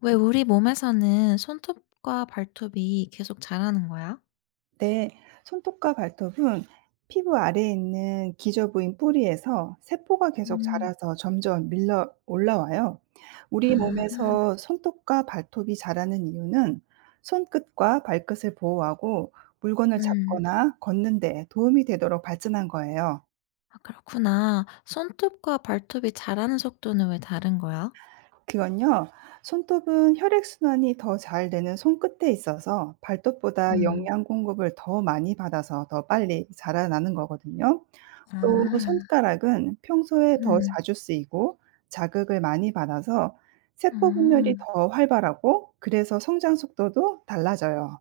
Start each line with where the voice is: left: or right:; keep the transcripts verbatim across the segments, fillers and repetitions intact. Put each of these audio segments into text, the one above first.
left: 왜 우리 몸에서는 손톱과 발톱이 계속 자라는 거야?
right: 네, 손톱과 발톱은 피부 아래에 있는 기저 부인 뿌리에서 세포가 계속
left: 음,
right: 자라서 점점 밀려 올라와요. 우리
left: 아,
right: 몸에서 손톱과 발톱이 자라는 이유는 손끝과 발끝을 보호하고 물건을
left: 음,
right: 잡거나 걷는 데 도움이 되도록 발전한 거예요.
left: 아, 그렇구나. 손톱과 발톱이 자라는 속도는 왜 다른 거야?
right: 그건요, 손톱은 혈액순환이 더 잘 되는 손끝에 있어서 발톱보다
left: 음,
right: 영양 공급을 더 많이 받아서 더 빨리 자라나는 거거든요. 또
left: 아,
right: 손가락은 평소에 음. 더
left: 음,
right: 자주 쓰이고 자극을 많이 받아서 세포 분열이
left: 음,
right: 더 활발하고, 그래서 성장 속도도 달라져요.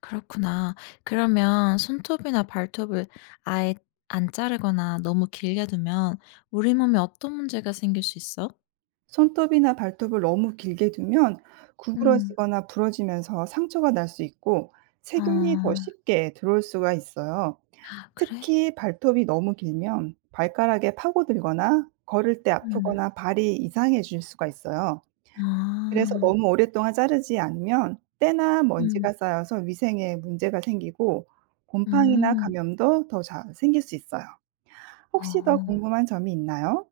left: 그렇구나. 그러면 손톱이나 발톱을 아예 안 자르거나 너무 길게 두면 우리 몸에 어떤 문제가 생길 수 있어?
right: 손톱이나 발톱을 너무 길게 두면
left: 음,
right: 구부러지거나 부러지면서 상처가 날 수 있고,
left: 어,
right: 세균이 더
left: 아,
right: 쉽게 들어올 수가 있어요.
left: 그래?
right: 특히 발톱이 너무 길면 발가락에 파고들거나 걸을 때
left: 음,
right: 아프거나 발이 이상해질 수가 있어요. 그래서
left: 아,
right: 너무 오랫동안 자르지 않으면 때나
left: 음,
right: 먼지가 쌓여서 위생에 문제가 생기고, 곰팡이나
left: 음,
right: 감염도 더 잘 생길 수 있어요. 혹시 더
left: 어.
right: 궁금한 점이 있나요?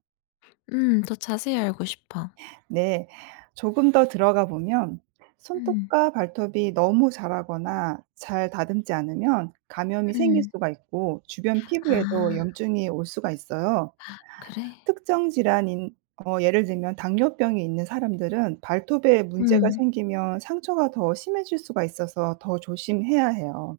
left: 음. 더 자세히 알고 싶어.
right: 네. 조금 더 들어가 보면,
left: 음.
right: 손톱과 발톱이 너무 자라거나 잘 다듬지 않으면 감염이 생길
left: 음.
right: 수가 있고, 주변 피부에도
left: 아
right: 염증이 올 수가 있어요.
left: 그래?
right: 특정 질환인, 어 예를 들면 당뇨병이 있는 사람들은 발톱에 문제가
left: 음.
right: 생기면 상처가 더 심해질 수가 있어서 더 조심해야 해요.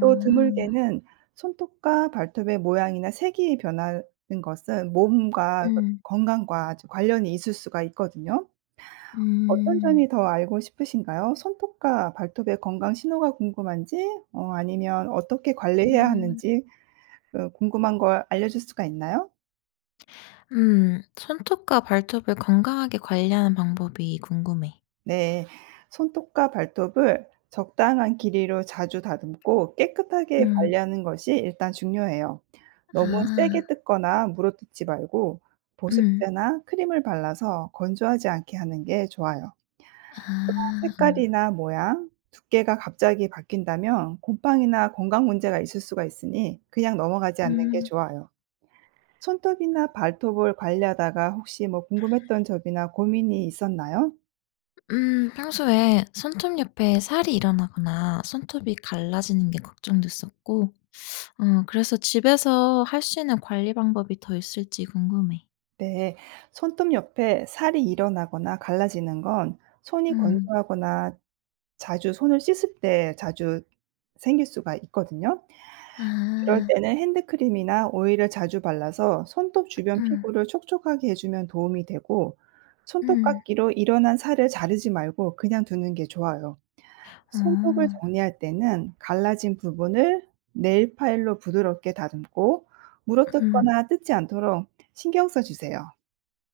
right: 또 드물게는 손톱과 발톱의 모양이나 색이 변하는 것은 몸과 그
left: 음.
right: 건강과 아주 관련이 있을 수가 있거든요. 어떤
left: 음.
right: 점이 더 알고 싶으신가요? 손톱과 발톱의 건강 신호가 궁금한지, 어 아니면 어떻게 관리해야
left: 음.
right: 하는지, 어, 궁금한 걸 알려 줄 수가 있나요?
left: 음. 손톱과 발톱을 건강하게 관리하는 방법이 궁금해.
right: 네. 손톱과 발톱을 적당한 길이로 자주 다듬고 깨끗하게
left: 음.
right: 관리하는 것이 일단 중요해요. 너무 세게
left: 아.
right: 뜯거나 물어뜯지 말고,
left: 음.
right: 보습제나 크림을 발라서 건조하지 않게 하는 게 좋아요.
left: 아.
right: 색깔이나 모양, 두께가 갑자기 바뀐다면 곰팡이나 건강 문제가 있을 수가 있으니, 그냥 넘어가지 않는 게
left: 음.
right: 좋아요. 손톱이나 발톱을 관리하다가 혹시 뭐 궁금했던 점이나 고민이 있었나요?
left: 음. 평소에 손톱 옆에 살이 일어나거나 손톱이 갈라지는 게 걱정됐었고 어 그래서 집에서 할 수 있는 관리 방법이 더 있을지 궁금해.
right: 네. 손톱 옆에 살이 일어나거나 갈라지는 건 손이
left: 음.
right: 건조하거나 자주 손을 씻을 때 자주 생길 수가 있거든요. 그럴
left: 아.
right: 때는 핸드크림이나 오일을 자주 발라서 손톱 주변
left: 음.
right: 피부를 촉촉하게 해 주면 도움이 되고,
left: 음.
right: 손톱깎이로 일어난 살을 자르지 말고 그냥 두는 게 좋아요. 손톱을
left: 어.
right: 정리할 때는 갈라진 부분을 네일 파일로 부드럽게 다듬고,
left: 음.
right: 물어뜯거나 뜯지 않도록 신경 써 주세요.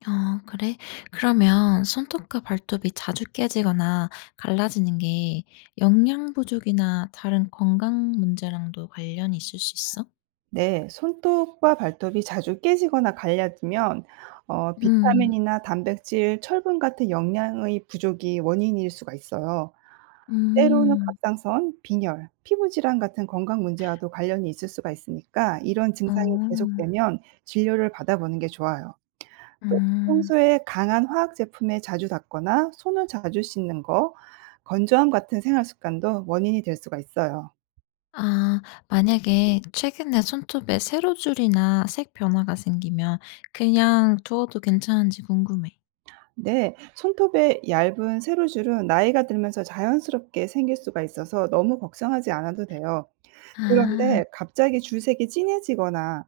left: 아 그래? 그러면 손톱과 발톱이 자주 깨지거나 갈라지는 게 영양 부족이나 다른 건강 문제랑도 관련이 있을 수 있어?
right: 네. 손톱과 발톱이 자주 깨지거나 갈라지면, 어
left: 음.
right: 비타민이나 단백질, 철분 같은 영양의 부족이 원인일 수가 있어요. 때로는
left: 음.
right: 갑상선, 빈혈, 피부 질환 같은 건강 문제와도 관련이 있을 수가 있으니까, 이런 증상이
left: 어.
right: 계속되면 진료를 받아보는 게 좋아요. 또
left: 음.
right: 평소에 강한 화학 제품에 자주 닿거나 손을 자주 씻는 거, 건조함 같은 생활 습관도 원인이 될 수가 있어요.
left: 아, 만약에 최근에 손톱에 세로줄이나 색 변화가 생기면 그냥 두어도 괜찮은지 궁금해.
right: 네. 손톱의 얇은 세로줄은 나이가 들면서 자연스럽게 생길 수가 있어서 너무 걱정하지 않아도 돼요. 네. 그런데
left: 아.
right: 갑자기 줄색이 진해지거나 음.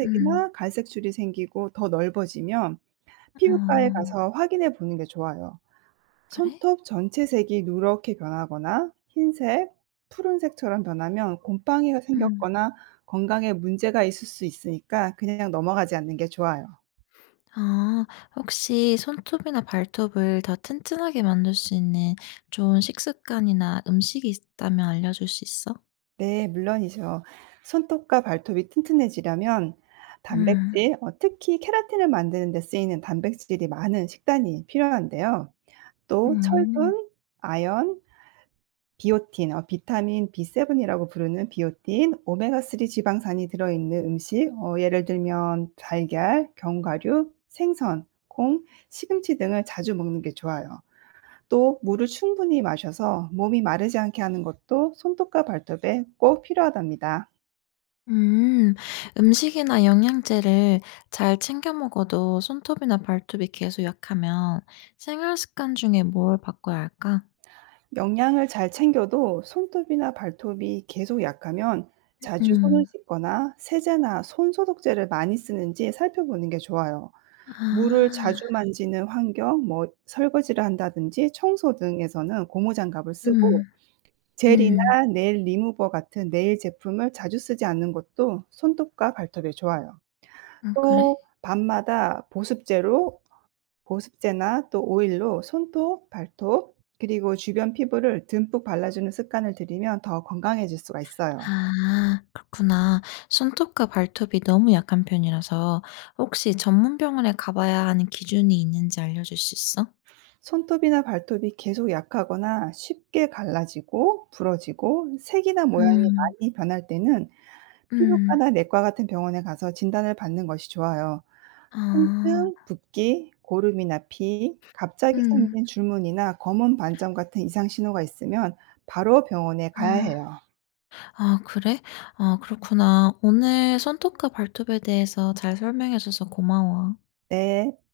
left: 음.
right: 갈색 줄이 생기고 더 넓어지면,
left: 어.
right: 피부과에 가서 확인해 보는 게 좋아요.
left: 그래?
right: 손톱 전체 색이 누렇게 변하거나 흰색, 푸른색처럼 변하면 곰팡이가
left: 음.
right: 생겼거나 건강에 문제가 있을 수 있으니까, 그냥 넘어가지 않는 게 좋아요.
left: 아. 혹시 손톱이나 발톱을 더 튼튼하게 만들 수 있는 좋은 식습관이나 음식이 있다면 알려줄 수 있어?
right: 네, 물론이죠. 손톱과 발톱이 튼튼해지려면
left: 음.
right: 단백질, 어 특히 케라틴을 만드는 데 쓰이는 단백질이 많은 식단이 필요한데요. 또
left: 음.
right: 철분, 아연, 비오틴, 어 비타민 비 세븐이라고 부르는 비오틴, 오메가쓰리 지방산이 들어 있는 음식, 어 예를 들면 달걀, 견과류, 생선, 콩, 시금치 등을 자주 먹는 게 좋아요. 또 물을 충분히 마셔서 몸이 마르지 않게 하는 것도 손톱과 발톱에 꼭 필요하답니다.
left: 음. 음식이나 영양제를 잘 챙겨 먹어도 손톱이나 발톱이 계속 약하면 생활 습관 중에 뭘 바꿔야 할까?
right: 영양을 잘 챙겨도 손톱이나 발톱이 계속 약하면, 자주 손을
left: 음.
right: 씻거나 세제나 손소독제를 많이 쓰는지 살펴보는 게 좋아요. 물을 자주
left: 아.
right: 만지는 환경, 뭐 설거지를 한다든지 청소 등에서는 고무장갑을 쓰고,
left: 음.
right: 젤이나
left: 음.
right: 네일 리무버 같은 네일 제품을 자주 쓰지 않는 것도 손톱과 발톱에 좋아요.
left: 음 그래?
right: 또 밤마다 보습제로 보습제나 또 오일로 손톱, 발톱 그리고 주변 피부를 듬뿍 발라주는 습관을 들이면 더 건강해질 수가 있어요.
left: 아 그렇구나. 손톱과 발톱이 너무 약한 편이라서 혹시 전문 병원에 가 봐야 하는 기준이 있는지 알려줄 수 있어?
right: 손톱이나 발톱이 계속 약하거나 쉽게 갈라지고 부러지고 색이나 모양이
left: 음.
right: 많이 변할 때는
left: 음.
right: 피부과나 내과 같은 병원에 가서 진단을 받는 것이 좋아요.
left: 아.
right: 통증, 붓기, 고름이나 피, 갑자기
left: 음.
right: 생긴 줄무늬나 검은 반점 같은 이상 신호가 있으면 바로 병원에 가야
left: 아.
right: 해요.
left: 아 그래? 아 그렇구나. 오늘 손톱과 발톱에 대해서 잘 설명해 줘서 고마워.
right: 네.